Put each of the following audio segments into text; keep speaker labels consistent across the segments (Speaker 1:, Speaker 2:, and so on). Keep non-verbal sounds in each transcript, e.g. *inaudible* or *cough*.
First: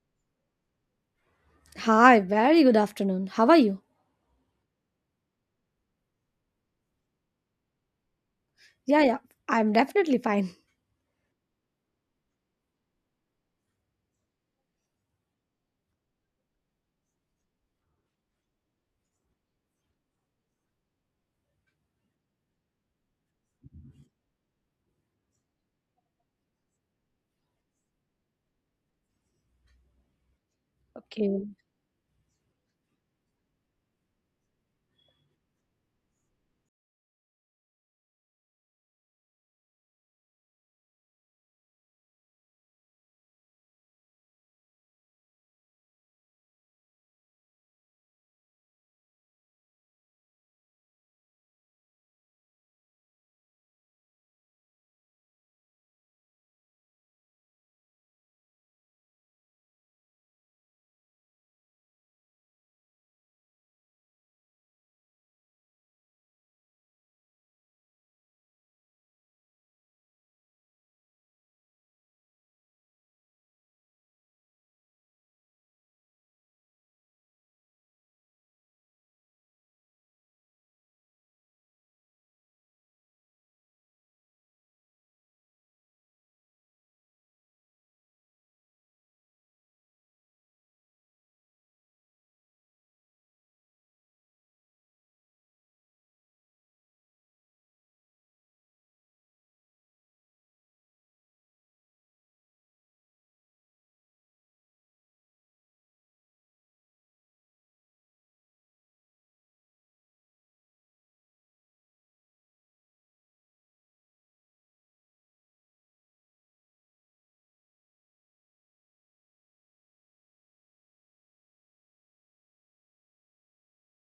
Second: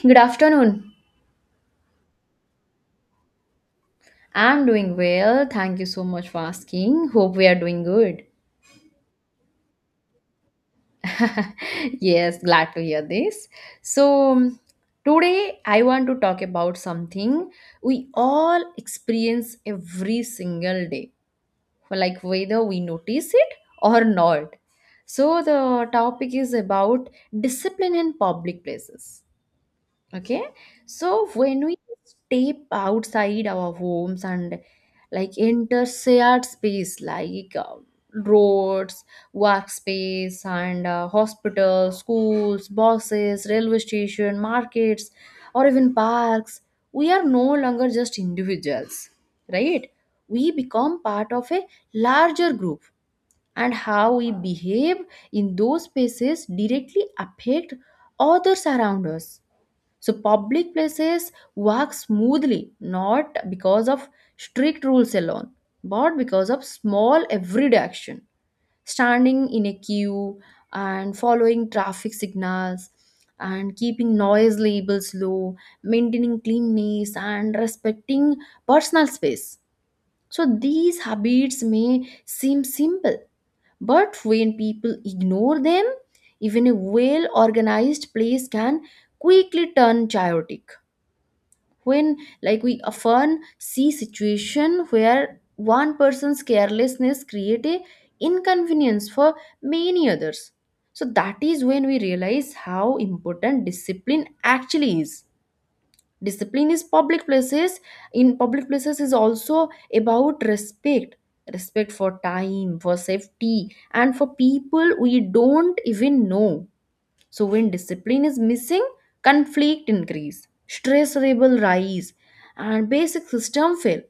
Speaker 1: Good afternoon.
Speaker 2: Hi, very good afternoon. How are you?
Speaker 1: I'm doing well. Thank you so much for asking. Hope we are doing good.
Speaker 2: Yeah, yeah, I'm definitely fine.
Speaker 1: *laughs* Yes, glad to hear this. So, today I want to talk about something we all experience every single day, for like whether we notice it or not. So, the topic is about discipline in public places. Okay, so
Speaker 2: Okay.
Speaker 1: when we step outside our homes and like enter shared space like roads, workspace, and hospitals, schools, buses, railway station, markets, or even parks, we are no longer just individuals, right? We become part of a larger group, and how we behave in those spaces directly affect others around us, so public places work smoothly not because of strict rules alone, but because of small everyday action. Standing in a queue and following traffic signals and keeping noise labels low, maintaining cleanliness, and respecting personal space. So these habits may seem simple, but when people ignore them, even a well organized place can quickly turn chaotic when like we often see situation where one person's carelessness create a inconvenience for many others, so that is when we realize how important discipline actually is. Discipline is public places in public places is also about respect, respect for time, for safety, and for people we don't even know. So when discipline is missing, conflict increase, stress level rise, and basic system fail.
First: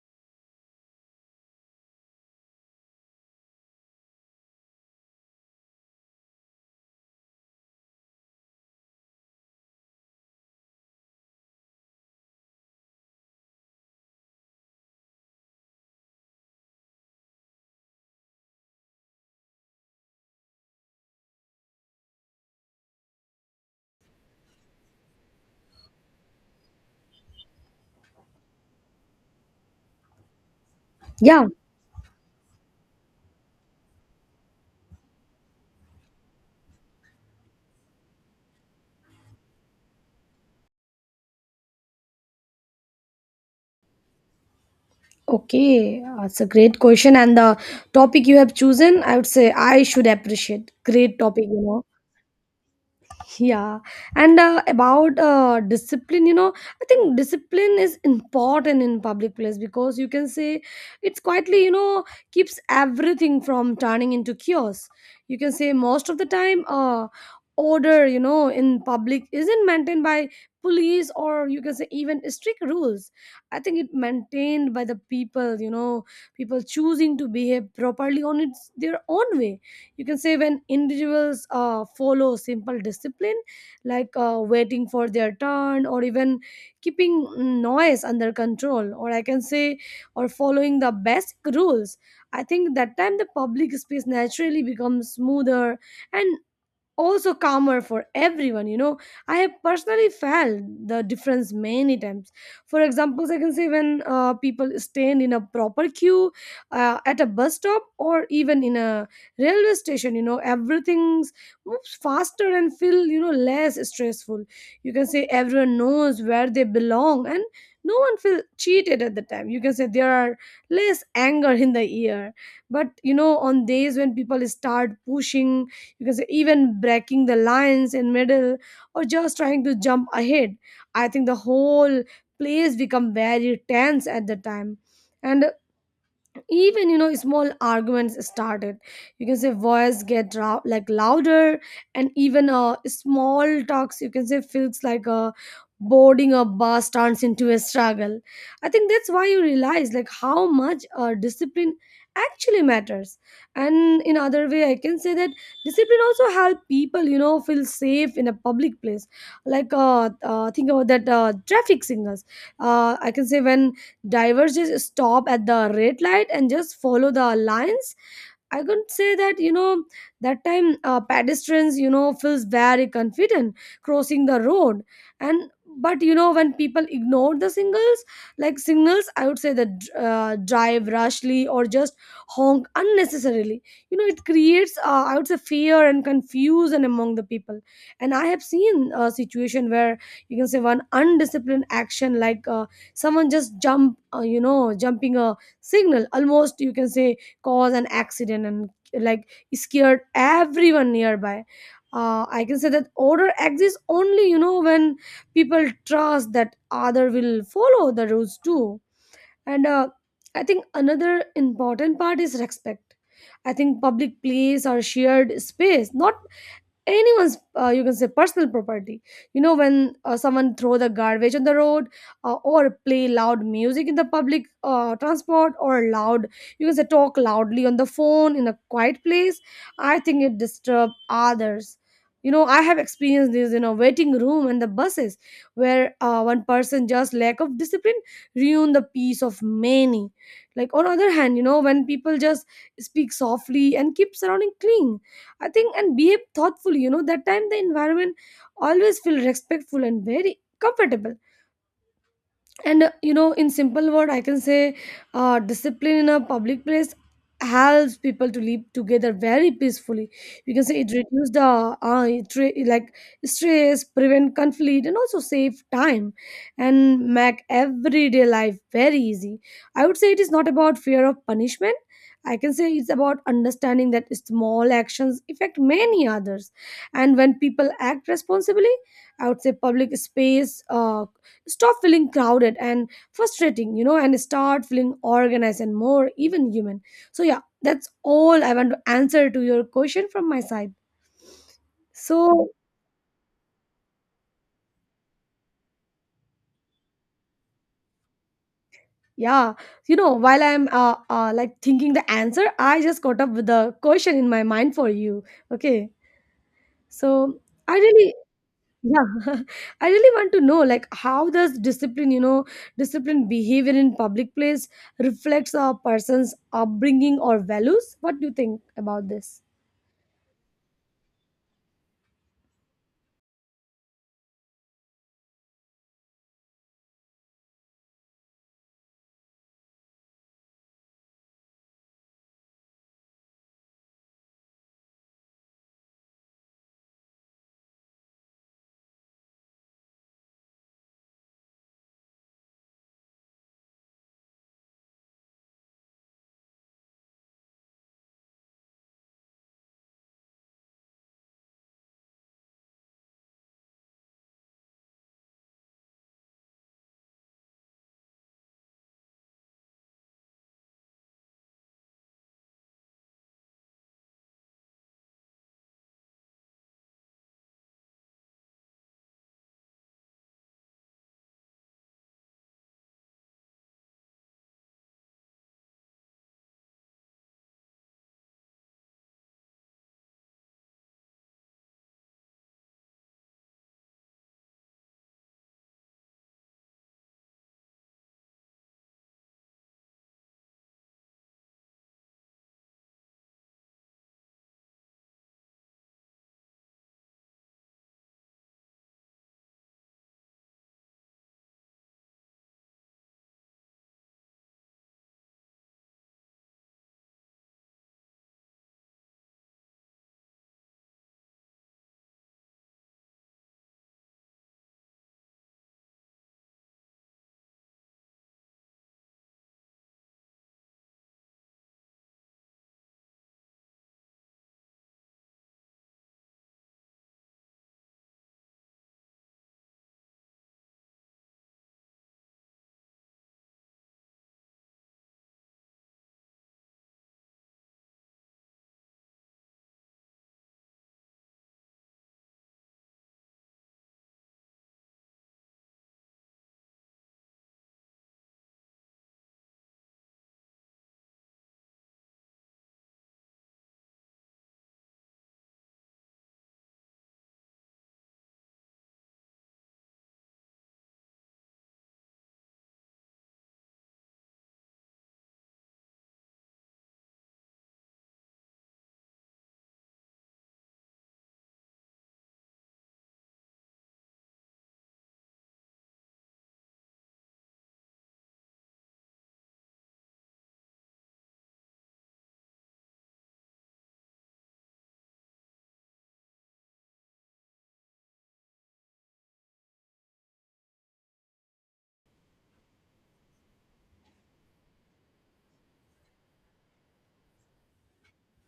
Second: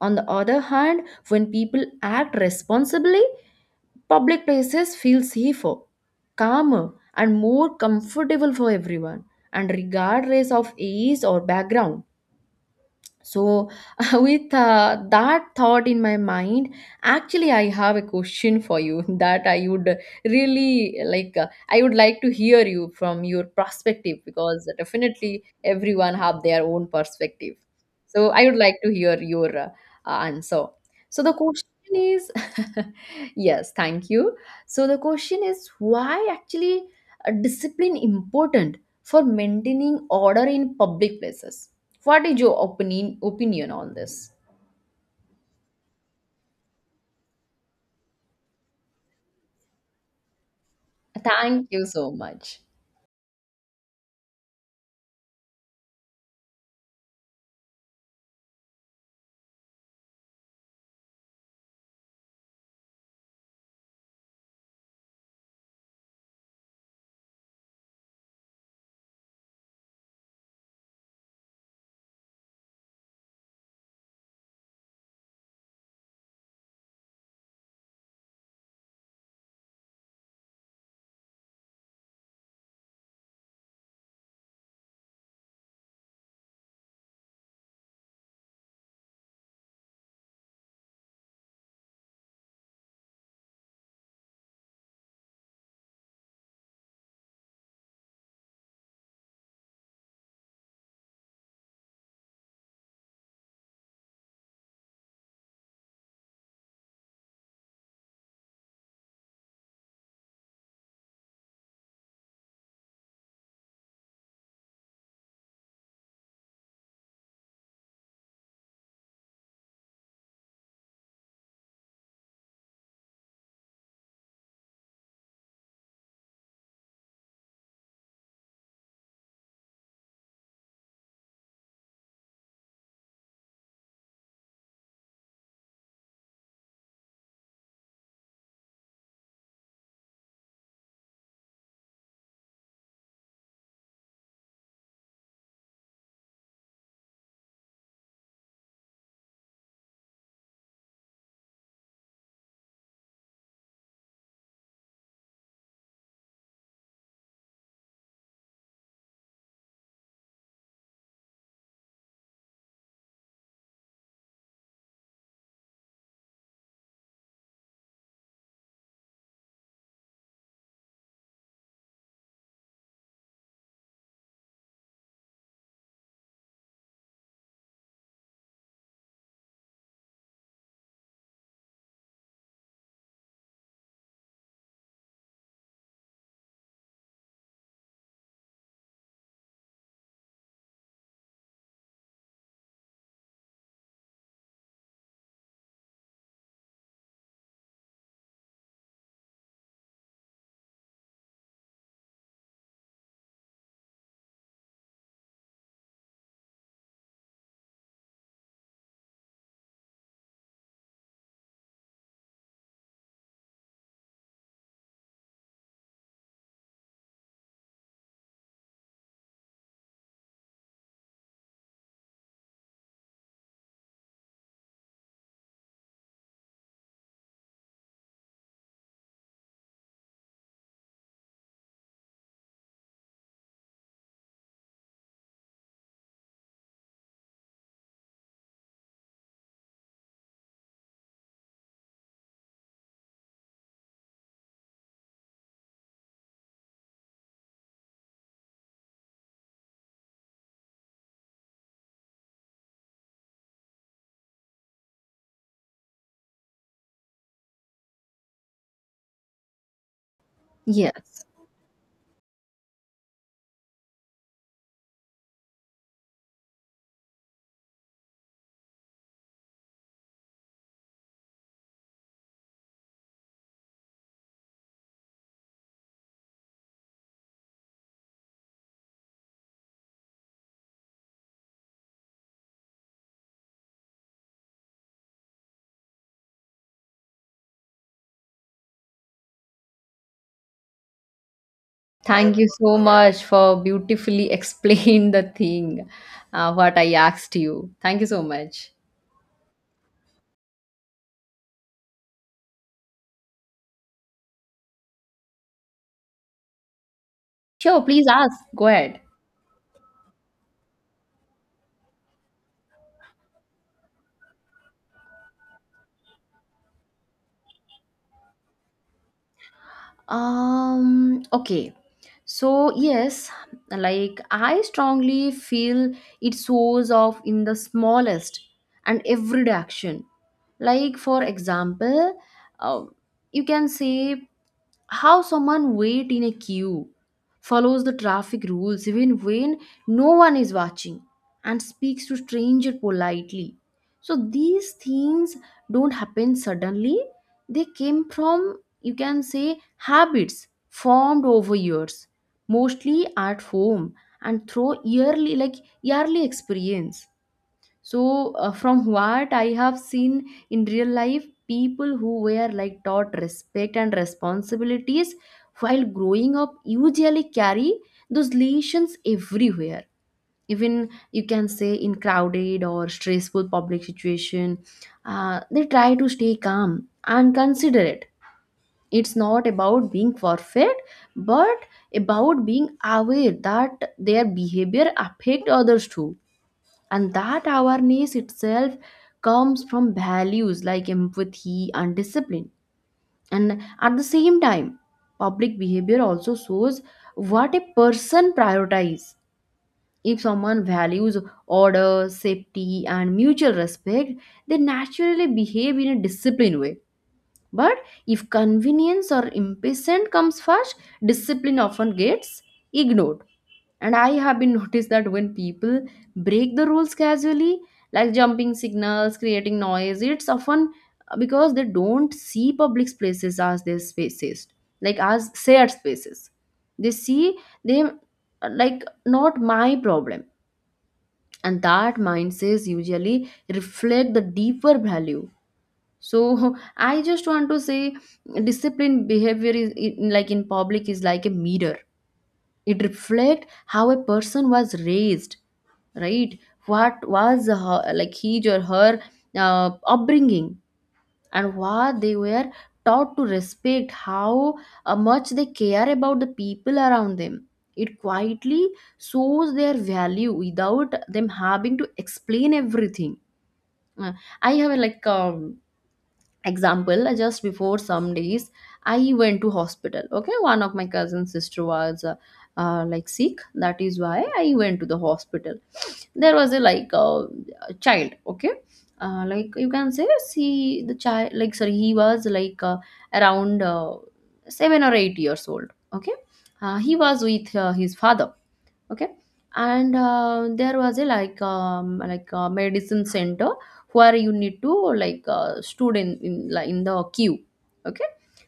Speaker 1: On the other hand, when people act responsibly, public places feel safer, calmer, and more comfortable for everyone, and regardless of age or background. So, *laughs* with that thought in my mind, actually, I have a question for you *laughs* that I would really like. I would like to hear you from your perspective because definitely everyone have their own perspective. So, I would like to hear your answer. So, the
Speaker 2: Yeah,
Speaker 1: question is, *laughs* yes, thank you. So, the question is, why actually discipline important for maintaining order in public places? What is your opinion on this?
Speaker 2: okay. That's a great question. And the topic you have chosen, I would say I should appreciate. Great topic, you
Speaker 1: Thank
Speaker 2: know.
Speaker 1: you so much.
Speaker 2: Yeah, and about discipline, I think discipline is important in public place, because you can say it's quietly, keeps everything from turning into chaos. You can say most of the time, order, in public isn't maintained by police, or you can say even strict rules. I think it maintained by the people, people choosing to behave properly on its their own way. You can say when individuals follow simple discipline, like waiting for their turn, or even keeping noise under control, or I can say or following the basic rules. I think that time the public space naturally becomes smoother and also calmer for everyone. I have personally felt the difference many times. For examples I can say when people stand in a proper queue, at a bus stop or even in a railway station, everything moves faster and feel less stressful. You can say everyone knows where they belong and no one feels cheated. At the time you can say there are less anger in the air. But on days when people start pushing, because even breaking the lines in middle or just trying to jump ahead, I think the whole place become very tense at the time. And even small arguments started. You can say voice get like louder, and even small talks you can say feels like a boarding a bus turns into a struggle. I think that's why you realize, like, how much discipline actually matters. And in other way I can say that discipline also help people feel safe in a public place. Like think about that traffic signals. I can say when drivers just stop at the red light and just follow the lines. I could say that, that time pedestrians feels very confident crossing the road. And but when people ignore the signals, like signals I would say that drive rashly or just honk unnecessarily. It creates, I would say, fear and confusion among the people. And I have seen a situation where you can say one undisciplined action, like someone just jumping a signal, almost you can say cause an accident and like scared everyone nearby. I can say that order exists only when people trust that other will follow the rules too. And I think another important part is respect. I think public place or shared space not anyone's, you can say, personal property. When someone throw the garbage on the road, or play loud music in the public transport, or loud you can say talk loudly on the phone in a quiet place. I think it disturb others. I have experienced this in a waiting room and the buses, where one person just lack of discipline ruin the peace of many. Like on other hand when people just speak softly and keep surrounding clean, I think, and behave thoughtfully. That time the environment always feel respectful and very comfortable. And in simple word I can say, discipline in a public place helps people to live together very peacefully. You can say it
Speaker 1: Yes.
Speaker 2: reduces the, it re- like stress, prevent conflict, and also save time, and make everyday life very easy. I would say it is not about fear of punishment. I can say it's about understanding that small actions affect many others. And when people act responsibly, I would say public space stop feeling crowded and frustrating, and start feeling organized and more even human. So yeah, that's all I want to answer to your question from my side,
Speaker 1: Thank
Speaker 2: so.
Speaker 1: you so much for beautifully *laughs* explain the thing what I asked you. Thank you so much.
Speaker 2: Yeah, while I'm like thinking the answer, I just caught up with the question in my mind for you. Okay, so I
Speaker 1: Sure, please
Speaker 2: really.
Speaker 1: ask. Go ahead.
Speaker 2: Yeah, *laughs* I really want to know, like, how does discipline behavior in public place reflects a person's upbringing or values? What do you think about this?
Speaker 1: Okay. So, yes, like I strongly feel it shows off in the smallest and everyday action. Like, for example, uh, you can say how someone wait in a queue, follows the traffic rules even when no one is watching, and speaks to stranger politely. So, these things don't happen suddenly, they came from you can say habits formed over years, mostly at home and through yearly experience. So from what I have seen in real life, people who were like taught respect and responsibilities while growing up usually carry those lessons everywhere, even you can say in crowded or stressful public situation. They try to stay calm and considerate. It's not about being perfect but about being aware that their behavior affect others too, and that awareness itself comes from values like empathy and discipline. And at the same time, public behavior also shows what a person prioritizes. If someone values order, safety, and mutual respect, they naturally behave in a disciplined way. But if convenience or impatience comes first, discipline often gets ignored. And I have been *laughs* noticed that when people break the rules casually, like jumping signals, creating noise, it's often because they don't see public places as their spaces, like as shared spaces. They see them like not my problem. And that mindset usually reflect the deeper value. So *laughs* I just want to say disciplined behavior is in, like in public is like a mirror. It reflects how a person was raised, right? What was her, like his or her upbringing, and what they were taught to respect, how much they care about the people around them. It quietly shows their value without them having to explain everything. Uh, I have like example, just before some days I went to hospital. Okay, one of my cousin's sister was like sick, that is why I went to the hospital. There was a like a child, okay. Like you can say see the child, like sorry, he was like around 7 or 8 years old, okay. He was with his father, okay. And there was a like a medicine center where you need to like stood in the queue, okay.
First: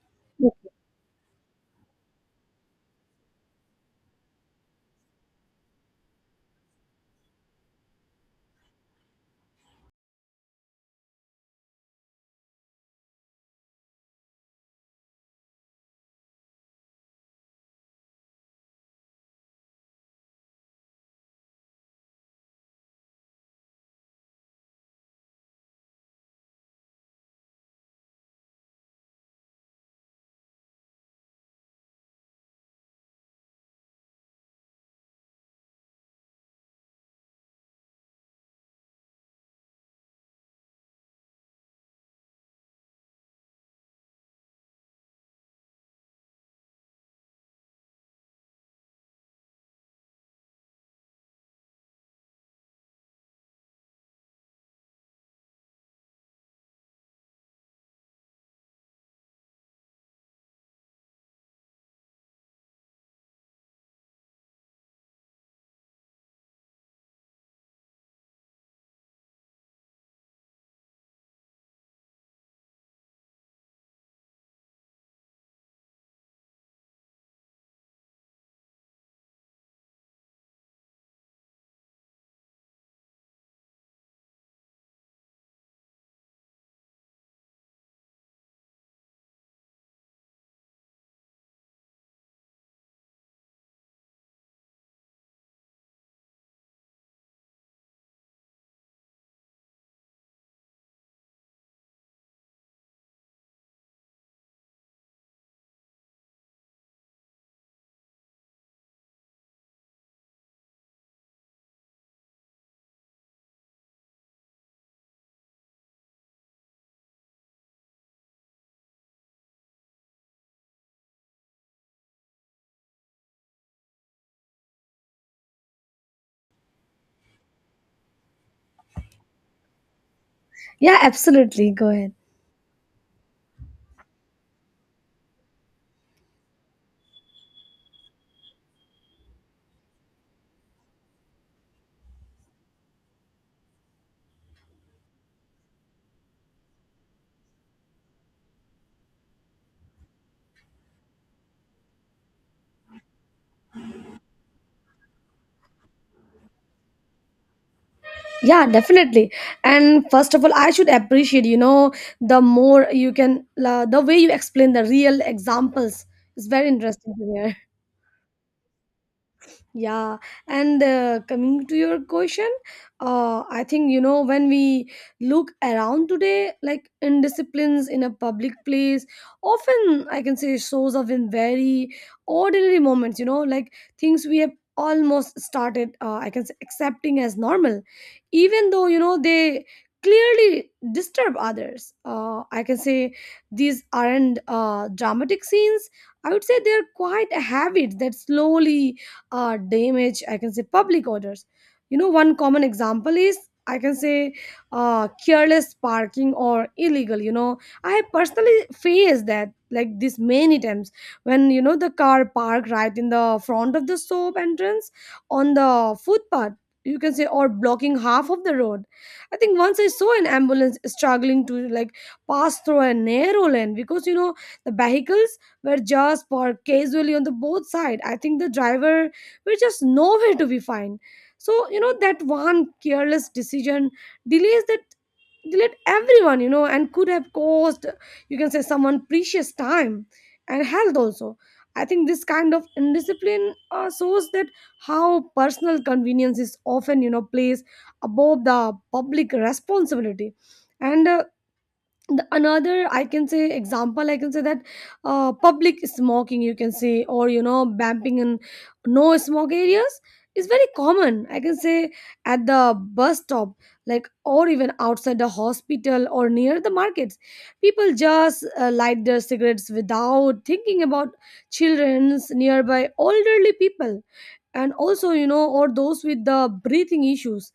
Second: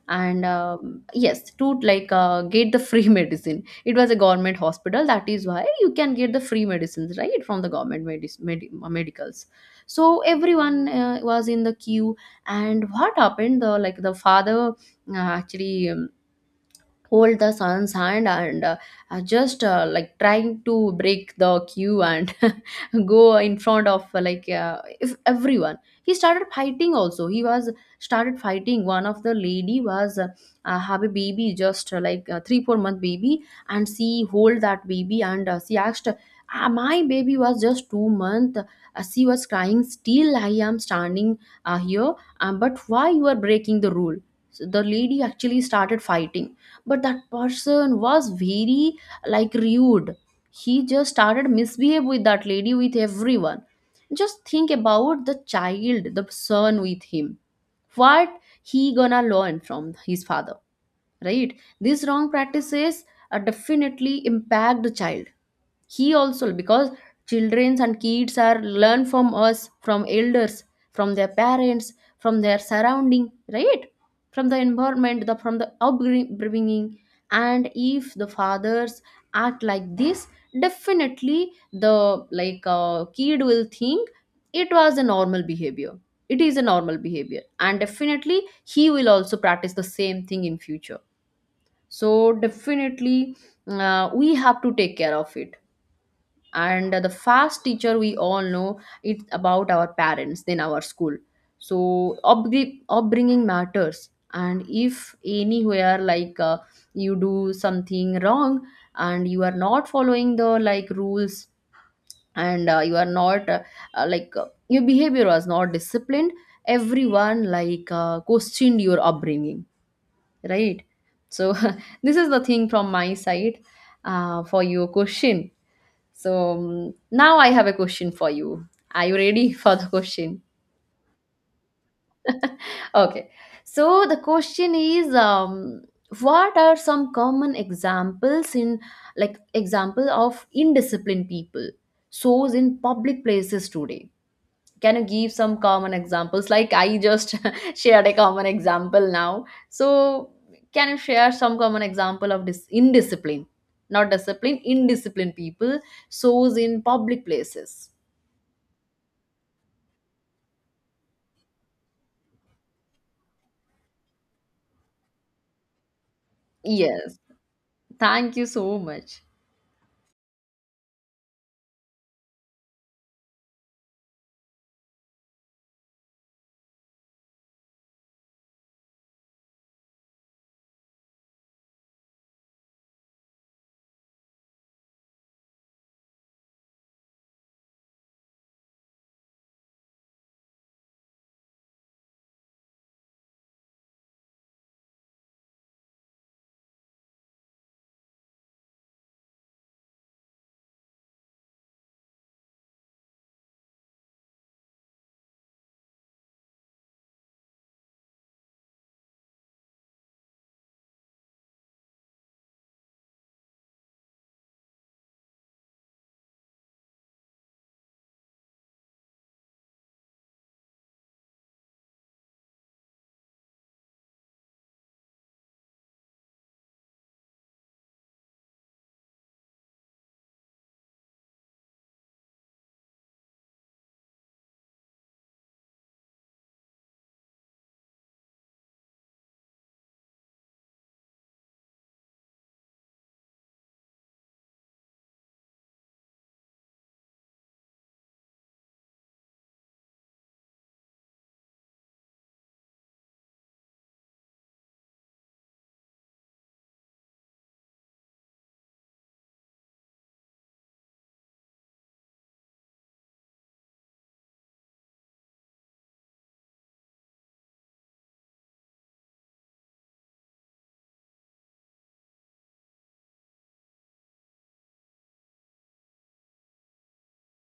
Speaker 1: And yes, to like get the free *laughs* medicine. It was a government hospital, that is why you can get the free medicines right from the government medicals. So everyone was in the queue. And what happened, the like the father actually hold the son's hand and just like trying to break the queue and *laughs* go in front of like if everyone. He started fighting also, he was started fighting. One of the lady was have a baby, just like 3 4 month baby. And she hold that baby and she asked, "Ah, my baby was just 2 month, she was crying, still I am standing here, but why you are breaking the rule?" So the lady actually started fighting, but that person was very like rude. He just started misbehave with that lady, with everyone. Just think about the child, the son with him, what he gonna learn from his father, right? These wrong practices definitely impact the child. He also, because children and kids are learn from us, from elders, from their parents, from their surrounding, right? From the environment, the from the upbringing. And if the fathers act like this, definitely the like kid will think it was a normal behavior, it is a normal behavior, and definitely he will also practice the same thing in future. So definitely we have to take care of it. And the fast teacher, we all know, it's about our parents, then our school. So upbringing matters. And if anywhere like you do something wrong and you are not following the like rules, and you are not like your behavior was not disciplined, everyone like questioned your upbringing, right? So *laughs* this is the thing from my side, for your question. So now I have a question for you. Are you ready *laughs* for the question?
Speaker 2: Yeah, absolutely. Go ahead.
Speaker 1: Okay. So the question is, what are some common examples in like example of indisciplined people shows in public places today? Can you give some common examples? Like I just *laughs* shared a common example now. So can you share some common example of this indiscipline? Not discipline, indisciplined people shows in public places.
Speaker 2: Yeah, definitely. And first of all, I should appreciate, the more you can, la the way you explain the real examples is very interesting
Speaker 1: Yes.
Speaker 2: to hear. *laughs*
Speaker 1: Thank you so much.
Speaker 2: Yeah, and coming to your question, I think when we look around today, like indisciplines in a public place, often I can say shows up in very ordinary moments. Like things we have almost started, I can say, accepting as normal, even though they clearly disturb others. I can say these aren't dramatic scenes. I would say they're quite habits that slowly damage I can say public orders. One common example is I can say careless parking or illegal. I have personally faced that like this many times, when the car parked right in the front of the shop entrance, on the footpath you can say, or blocking half of the road. I think once I saw an ambulance struggling to, like, pass through a narrow lane, because the vehicles were just parked casually on the both side. I think the driver were just nowhere to be found. So, that one careless decision delays that delayed everyone, and could have caused, you can say, someone precious time and health also. I think this kind of indiscipline shows that how personal convenience is often, placed above the public responsibility. And the another I can say example I can say that public smoking, you can say, or bamping in no smoke areas is very common, I can say, at the bus stop, like, or even outside the hospital or near the markets. People just light their cigarettes without thinking about children's nearby, elderly people, and also or those with the breathing issues.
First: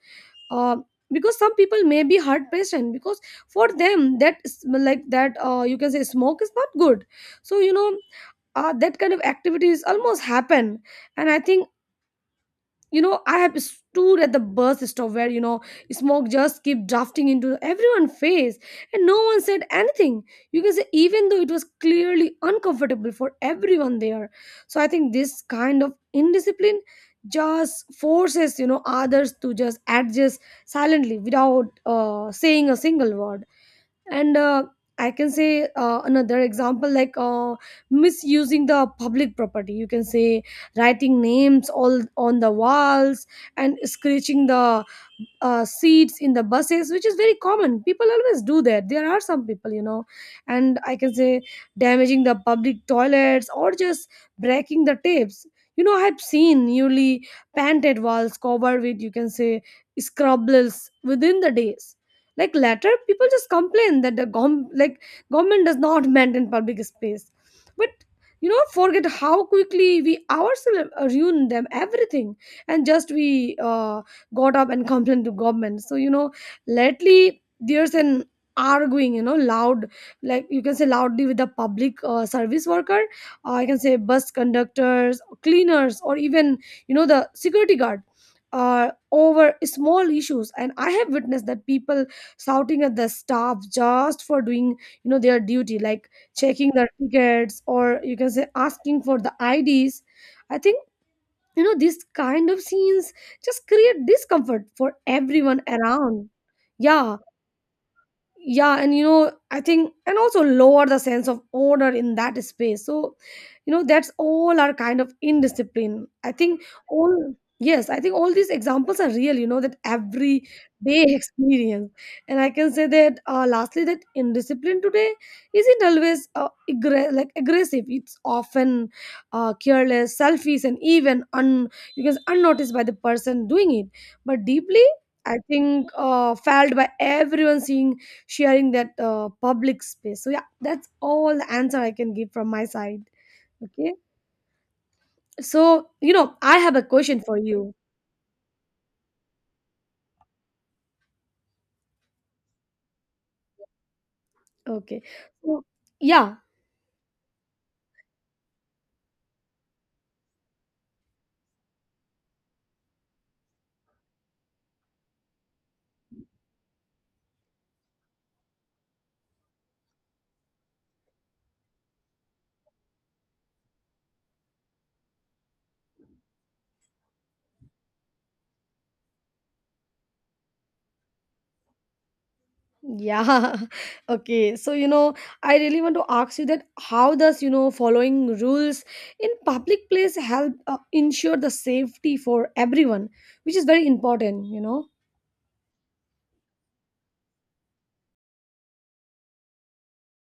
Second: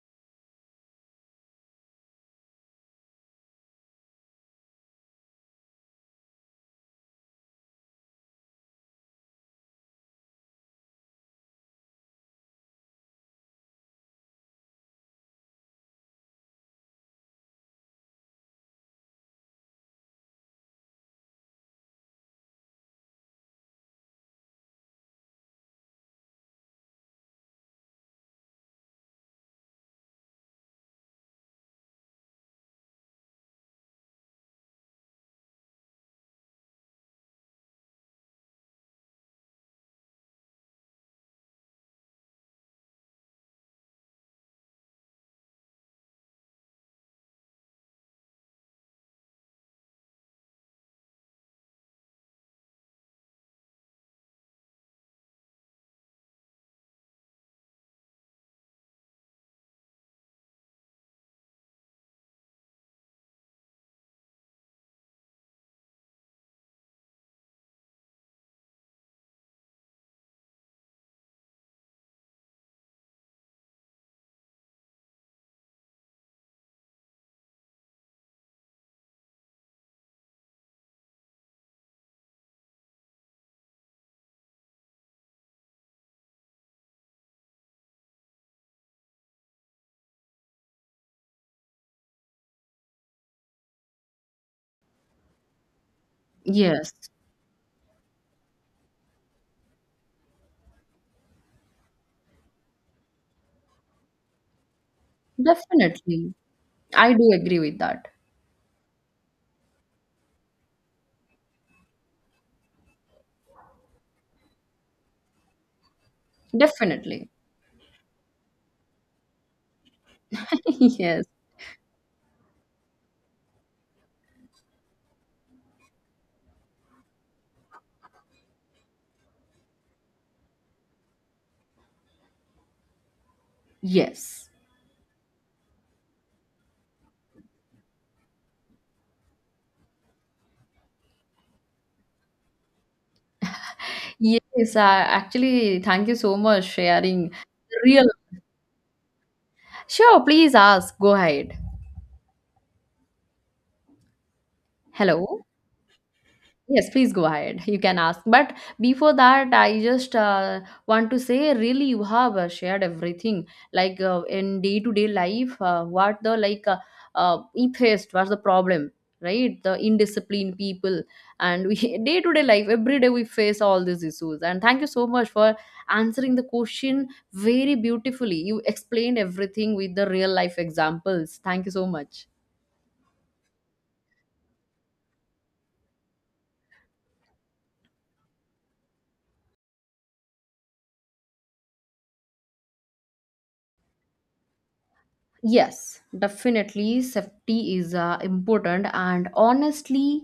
Speaker 2: Uh, because some people may be hard patient. Because for them like that you can say smoke is not good. So that kind of activities almost happen. And I think, I have stood at the bus stop where smoke just kept drafting into everyone's face, and no one said anything. You can say, even though it was clearly uncomfortable for everyone there. So I think this kind of indiscipline just forces, others to just adjust silently without saying a single word. And I can say, another example, like misusing the public property, you can say writing names all on the walls, and scratching the seats in the buses, which is very common, people always do that, there are some people. And I can say damaging the public toilets, or just breaking the tapes. I've seen newly painted walls covered with, you can say, scrabbles within the days. Like later people just complain that the like government does not *laughs* maintain public space. But forget how quickly we ourselves ruin them everything, and just we got up and *laughs* complained to government. So lately there's an arguing, loud, like you can say, loudly with the public service worker, I can say, bus conductors, cleaners, or even the security guard, over small issues. And I have witnessed that people shouting at the staff just for doing their duty, like checking their
Speaker 1: Yes,
Speaker 2: tickets, or you can say asking for the IDs. I think, these kind of scenes just create discomfort for everyone around.
Speaker 1: definitely. I
Speaker 2: Yeah,
Speaker 1: do agree with that.
Speaker 2: yeah, and I think, and also lower the sense of order in that space, so. That's all our kind of indiscipline, I think. All,
Speaker 1: Definitely.
Speaker 2: yes, I think all these examples are real, that every
Speaker 1: *laughs*
Speaker 2: day, *laughs*
Speaker 1: Yes.
Speaker 2: experience. And I can say that, lastly, that indiscipline today isn't always like aggressive, it's often careless, selfish, and even un you can unnoticed by the person doing it. But
Speaker 1: Yes.
Speaker 2: deeply, I think, felt by everyone seeing, sharing that public space. So yeah, that's all the answer I can give from my side. Okay.
Speaker 1: Yes, actually,
Speaker 2: So,
Speaker 1: thank you so
Speaker 2: I
Speaker 1: much
Speaker 2: have a question
Speaker 1: sharing
Speaker 2: for you.
Speaker 1: the real. Sure, please ask. Go ahead.
Speaker 2: Okay.
Speaker 1: Hello.
Speaker 2: So, yeah.
Speaker 1: Yes, please go ahead. You can ask. But before that, I just want to say, really, you have shared everything. Like in day to day life, what the like atheist, what's the problem, right? The indisciplined people, and we *laughs* day to day life, every day we face all these issues. And thank you so much for answering the question very beautifully. You explained everything with the real life examples. Thank you so much.
Speaker 2: Yeah. *laughs* Okay. So, you know, I really want to ask you that how does, you know, following rules in public place help ensure the safety for everyone, which is very important, you
Speaker 1: Yes, definitely. Safety is important. And honestly,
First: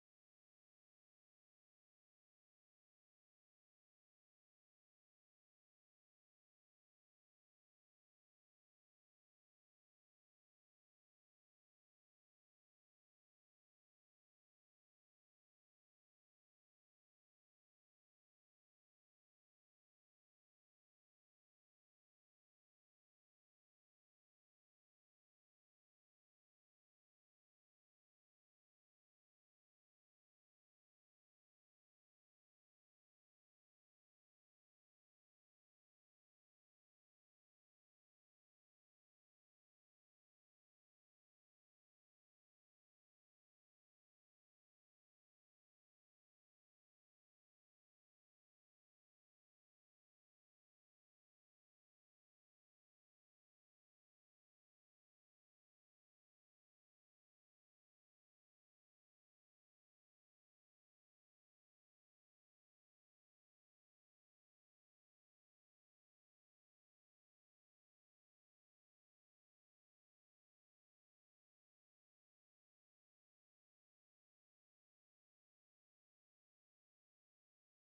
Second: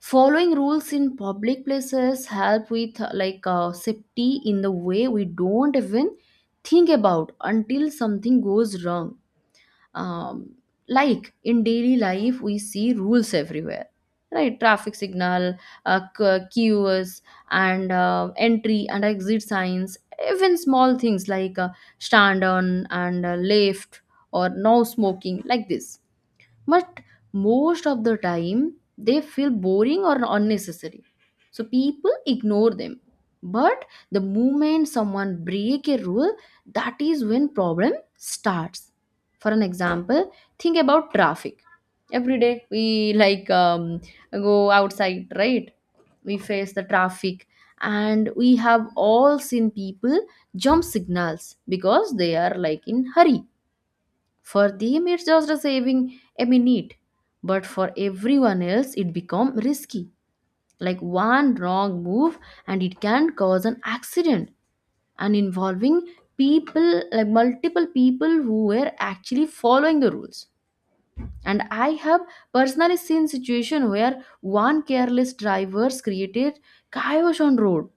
Speaker 1: following rules in public places help with like safety in the way we don't even think about until something goes wrong. um, like in daily life we see rules everywhere, right? Traffic signal, queues, and entry and exit signs. Even small things like stand on and left, or no smoking, like this. But most of the time they feel boring or unnecessary, so people ignore them. But the moment someone break a rule, that is when problem starts. For an example, think about traffic. Every day we like go outside, right? We face the traffic. And we have all seen people jump signals because they are like in hurry. For them, it's just a saving a minute, but for everyone else, it become risky. Like one wrong move, and it can cause an accident, and involving people like multiple people who were actually following the rules. And I have personally seen situation where one careless driver's created chaos on road,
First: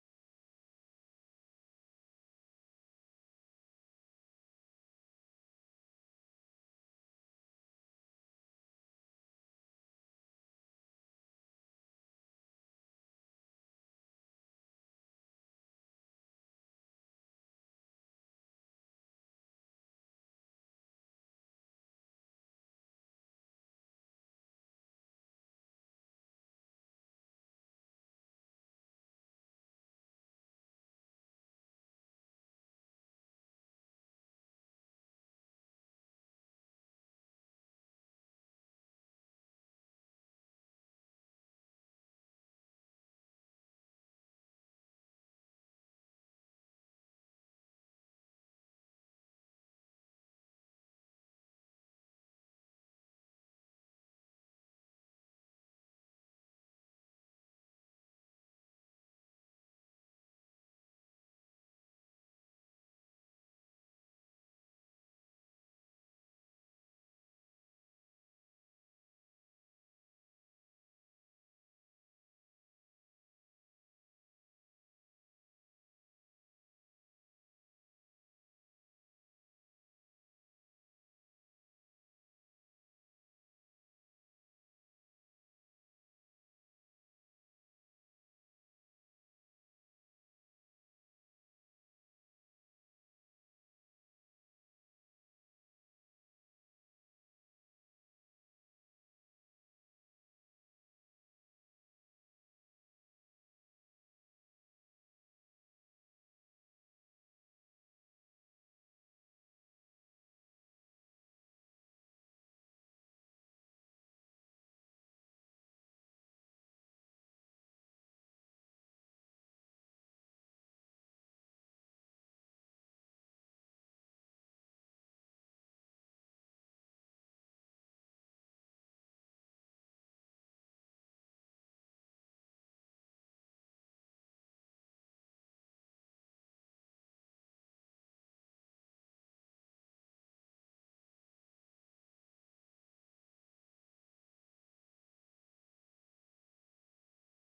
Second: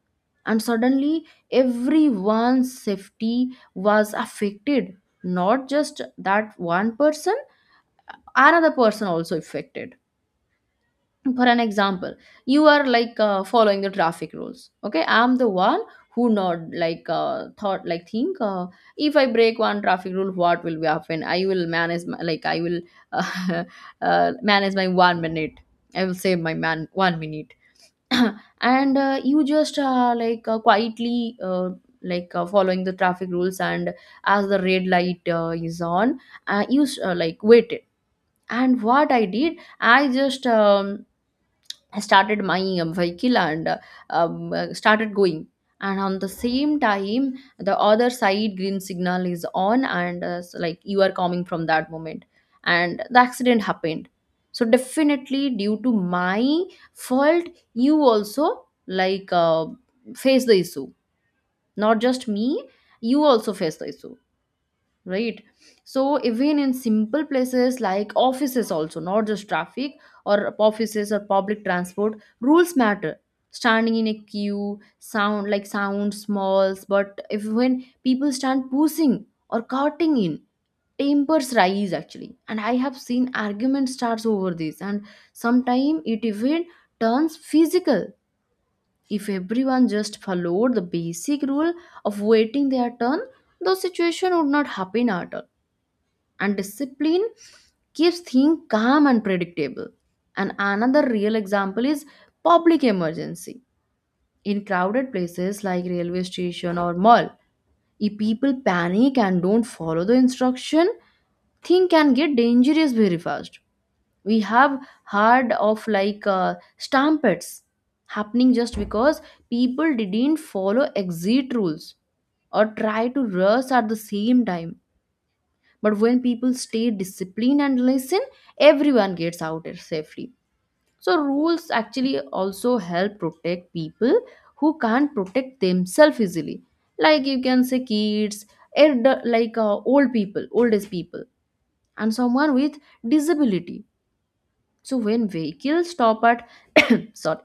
Speaker 1: and suddenly everyone's safety was affected. Not just that one person another person also affected. For an example, you are like following the traffic rules. Okay, I'm the one who not like thought like think if I break one traffic rule what will be happen, I will manage my, like I will uh, *laughs* manage my 1 minute, I will save my man 1 minute. *clears throat* And you just like quietly, following the traffic rules, and as the red light is on, like waited. And what I did, I just started my vehicle and started going. And on the same time, the other side green signal is on, and so, like you are coming from that moment. And the accident happened. So, definitely, due to my fault, you also face the issue. Not just me, you also face the issue, right? So even in simple places like offices also, not just traffic or offices or public transport, rules matter. Standing in a queue sound smalls, but if when people stand pushing or cutting in, tempers rise actually. And I have seen argument starts over this, and sometimes it even turns physical. If everyone just followed the basic rule of waiting their turn, the situation would not happen at all, and discipline keeps things calm and predictable. And another real example is public emergency. In crowded places like railway station or mall, if people panic and don't follow the instruction, thing can get dangerous very fast. We have heard of stampedes happening just because people didn't follow exit rules or try to rush at the same time. But when people stay disciplined and listen, everyone gets out there safely. So rules actually also help protect people who can't protect themselves easily. Like you can say kids, elder, old people, oldest people, and someone with disability. So when vehicles stop at *coughs* sorry,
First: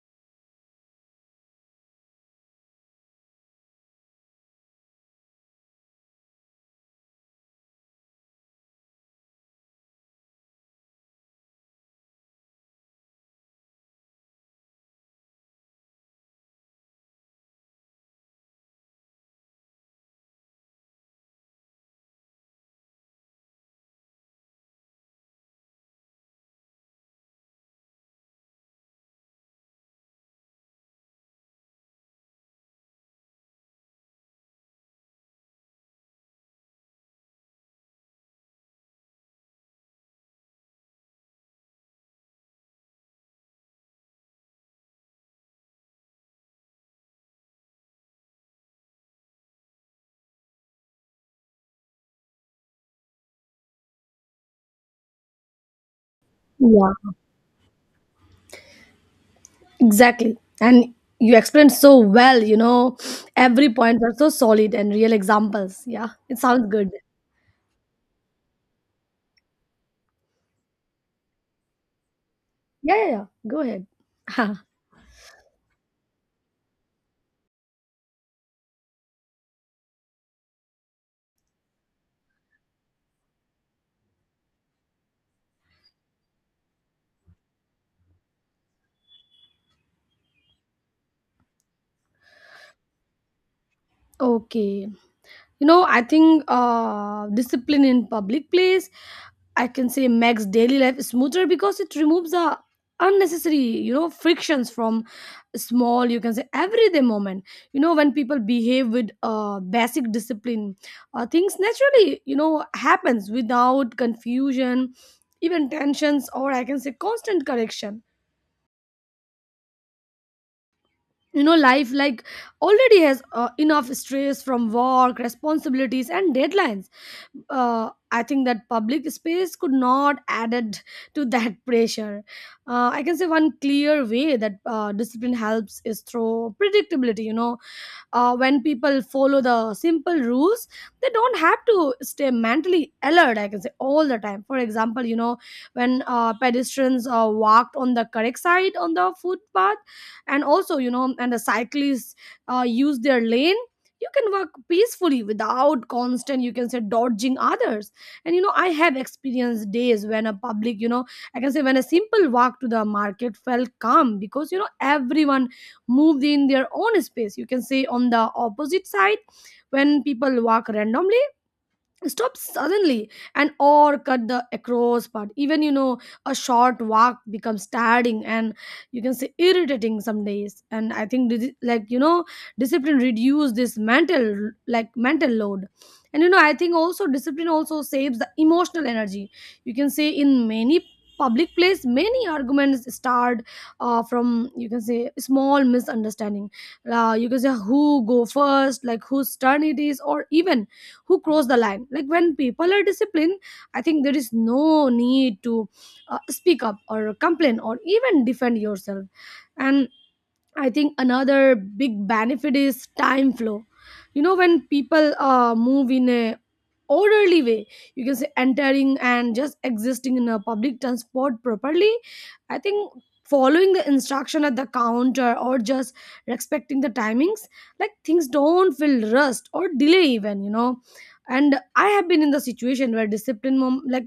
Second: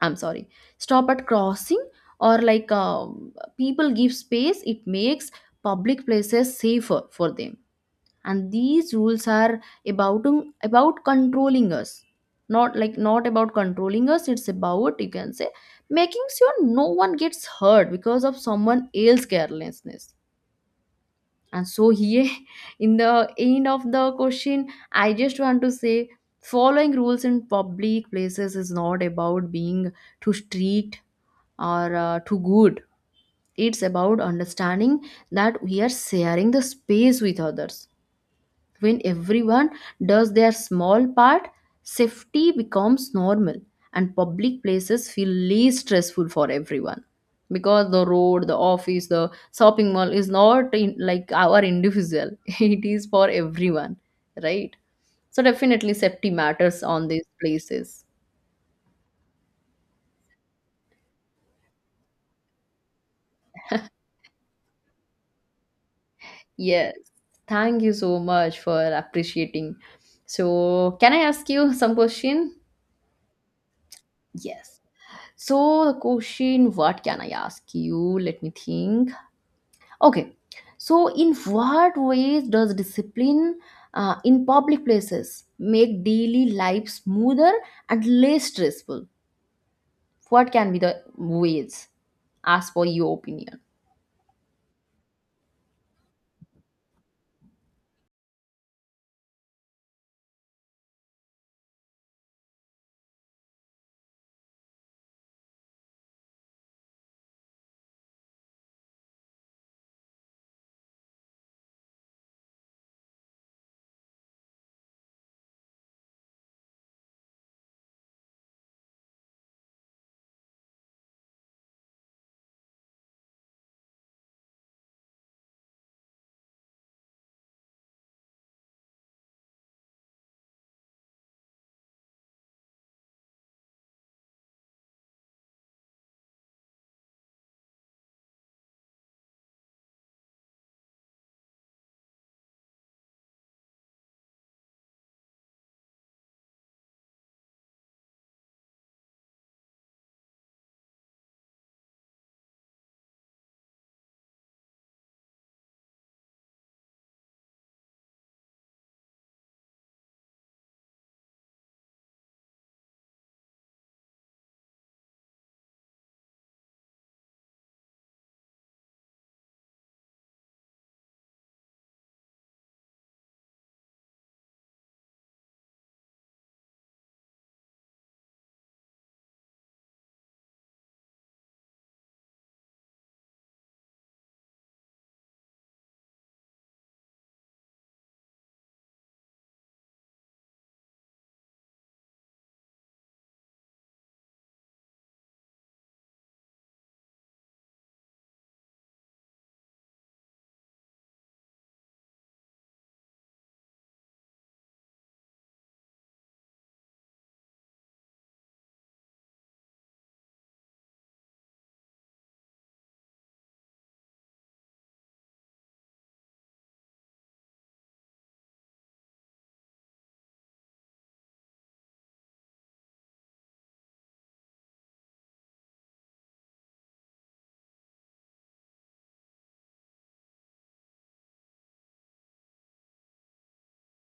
Speaker 1: I'm sorry, stop at crossing or like people give space, it makes public places safer for them. And these rules are about about controlling us, not, like, not about controlling us, it's about, you can say, making sure no one gets hurt because of someone else's carelessness. And so here, *laughs* in the end of the question, I just want to say following rules in public places is not about being too strict or too good. It's about understanding that we are sharing the space with others. When everyone does their small part, safety becomes normal and public places feel least stressful for everyone. Because the road, the office, the shopping mall is not in, like, our individual, *laughs* it is for everyone, right? So, definitely, safety matters on
Speaker 2: know?
Speaker 1: these places.
Speaker 2: Exactly. And you explained so well, you know, every point are so solid and real examples. Yeah, it sounds good.
Speaker 1: Yes. Thank you so much for appreciating. So, can I ask you some question?
Speaker 2: Yeah, yeah, yeah. Go ahead.
Speaker 1: Yes. So the question, what can I ask you? Let me think. Okay. So in what ways does discipline in public places make daily life smoother and less stressful? What can be the ways? Ask for your opinion.
Speaker 2: *laughs* Okay. You know, I think discipline in public place, I can say, makes daily life smoother because it removes the unnecessary, you know, frictions from small, you can say, everyday moment. You know, when people behave with basic discipline, things naturally, you know, happens without confusion, even tensions or, I can say, constant correction. You know, life like already has enough stress from work responsibilities and deadlines. uh, I think that public space could not added to that *laughs* pressure. I can say one clear way that discipline helps is through predictability. You know, when people follow the simple rules, they don't have to stay mentally alert, I can say, all the time. For example, you know, when pedestrians walked on the correct side on the footpath, and also, you know, and the cyclists use their lane, you can walk peacefully without constant, you can say, dodging others. And you know, I have experienced days when a public, you know, I can say, when a simple walk to the market felt calm because, you know, everyone moved in their own space. You can say on the opposite side, when people walk randomly, stop suddenly, and or cut the across part, even, you know, a short walk becomes tiring and, you can say, irritating some days. And I think like you know, discipline reduce this mental load. And you know, I think also discipline also saves the emotional energy. You can say in many public place many arguments start from, you can say, small misunderstanding, you can say who go first, like whose turn it is, or even who cross the line. Like when people are disciplined, I think there is no need to speak up or complain or even defend yourself. And I think another big benefit is time flow. You know, when people move in a orderly way, you can say entering and just existing in a public transport properly. I think following the instruction at the counter or just respecting the timings, like things don't feel rushed or delay even. You know, and I have been in the situation where discipline, mom, like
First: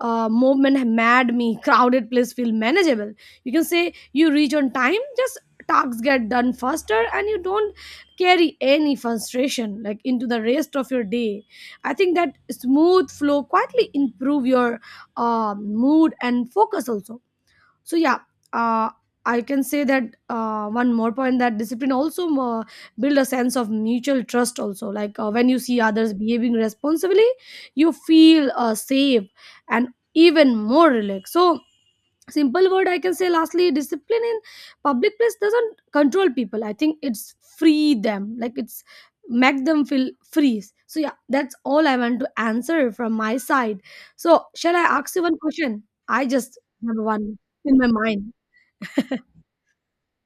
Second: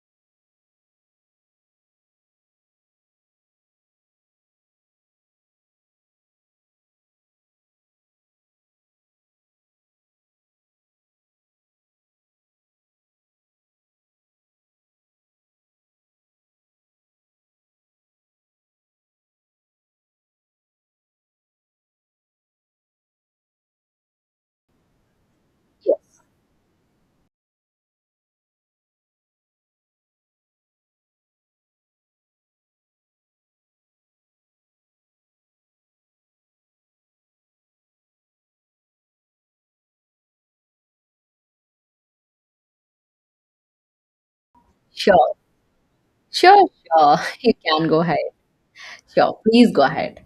Speaker 2: movement, mad me. Crowded place feel manageable. You can say you reach on time, just tasks get done faster and you don't carry any frustration like into the rest of your day. I think that smooth flow quietly improve your mood and focus also. So yeah, uh, I can say that one more point that discipline also build a sense of mutual trust also, like when you see others
Speaker 1: Yes.
Speaker 2: behaving responsibly, you feel safe and even more relaxed. So, simple word, I can say lastly discipline in public place doesn't control people, I think it's free them, like it's make them feel free. So yeah, that's all I want to answer from my side. So shall I
Speaker 1: Sure.
Speaker 2: ask you one question? I just
Speaker 1: Sure,
Speaker 2: have
Speaker 1: sure.
Speaker 2: one
Speaker 1: *laughs* You
Speaker 2: in
Speaker 1: can
Speaker 2: my
Speaker 1: go ahead.
Speaker 2: mind. *laughs*
Speaker 1: Sure. Please go ahead.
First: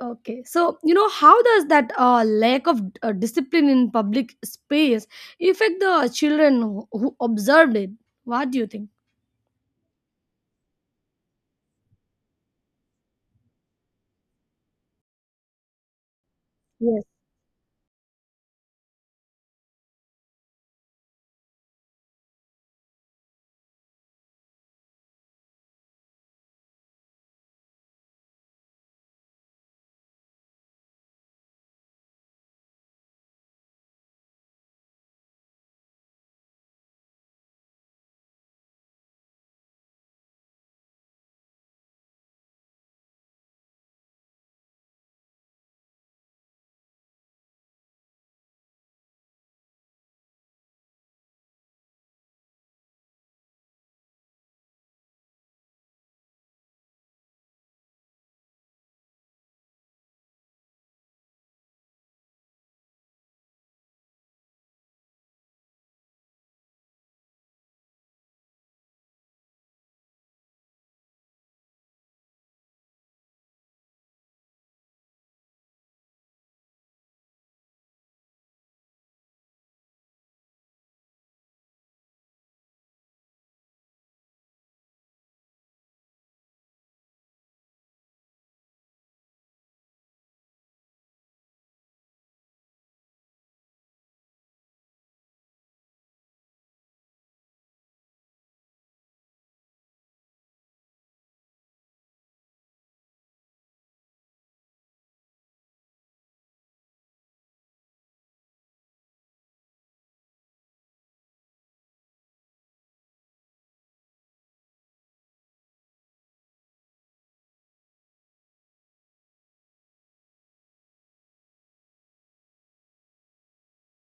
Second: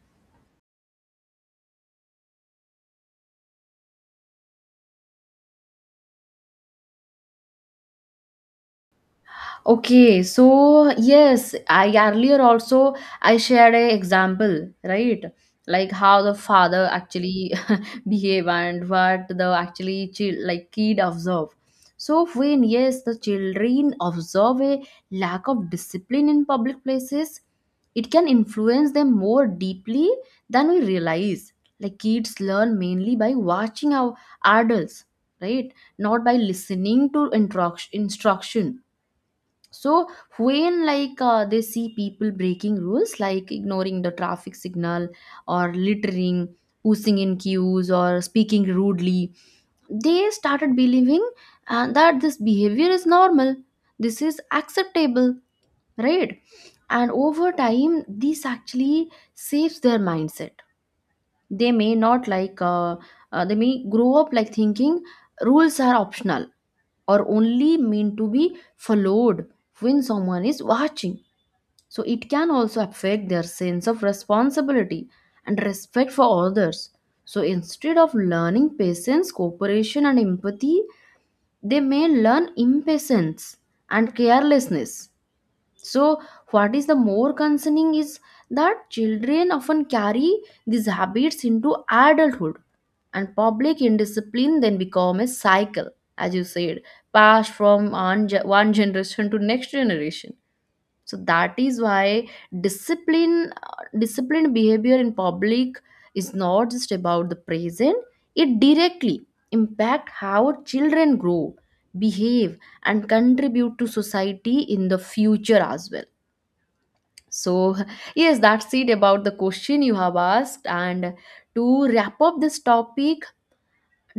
Speaker 2: Okay, so you know how does that lack of discipline in public space affect the children who observed it? What do you think?
Speaker 1: Okay, so yes, I earlier also I shared a example, right? Like how the father
Speaker 2: Yes,
Speaker 1: actually *laughs* behave and what the actually child like kid observe. So when yes, the children observe a lack of discipline in public places, it can influence them more deeply than we realize. Like kids learn mainly by watching our adults, right? Not by listening to instruction. So when they see people breaking rules like ignoring the traffic signal or littering, pushing in queues or speaking rudely, they started believing that this behavior is normal, this is acceptable, right? And over time this actually shapes their mindset. They may not like they may grow up like thinking rules are optional or only meant to be followed when someone is watching. So it can also affect their sense of responsibility and respect for others. So instead of learning patience, cooperation, and empathy, they may learn impatience and carelessness. So, what is the more concerning is that children often carry these habits into adulthood, and public indiscipline then become a cycle, as you said, passed from one generation to next generation. So that is why discipline uh, disciplined behavior in public is not just about the present. It directly impact how children grow, behave, and contribute to society in the future as well. So *laughs* yes, that's it about the question you have asked. And to wrap up this topic,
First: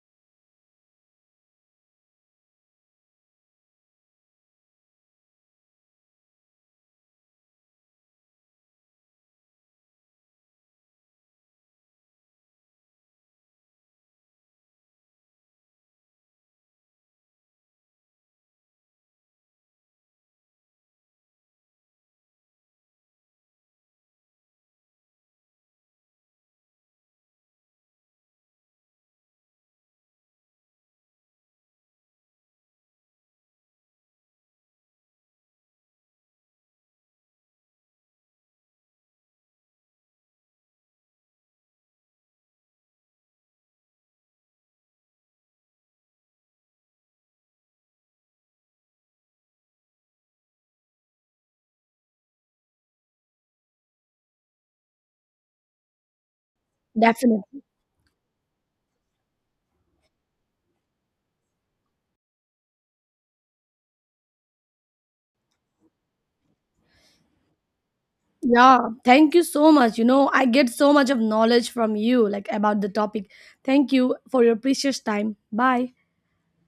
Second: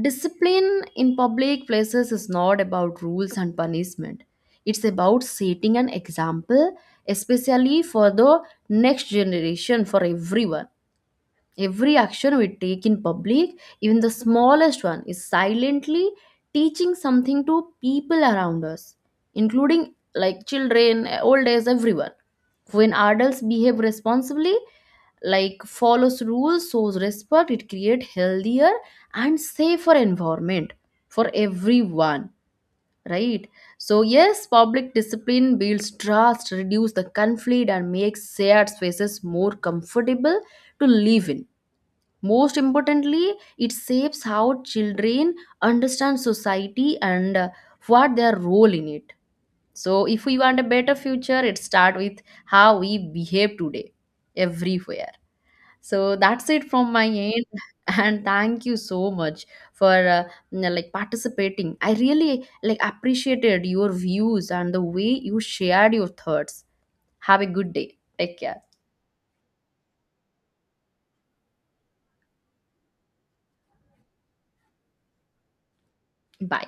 Speaker 1: discipline in public places is not about rules and punishment. It's about setting an example, especially for the next generation, for everyone. Every action we take in public, even the smallest one, is silently teaching something to people around us, including like children, old age, everyone. When adults behave responsibly, like follows rules, shows respect, it creates healthier and safer environment for everyone, right? So yes, public discipline builds trust, reduce the conflict, and makes shared spaces more comfortable to live in. Most importantly, it shapes how children understand society and what their role in it. So if we want a better future, it start with how we behave today, everywhere. So that's it from my end.
Speaker 2: definitely.
Speaker 1: *laughs* And thank you so much for you know, like participating. I really like appreciated your views and the way you shared your thoughts. Have a good day, take care,
Speaker 2: Yeah, thank you so much. You know, I get so much of knowledge from you like about the topic. Thank you for your precious time. Bye.
Speaker 1: bye.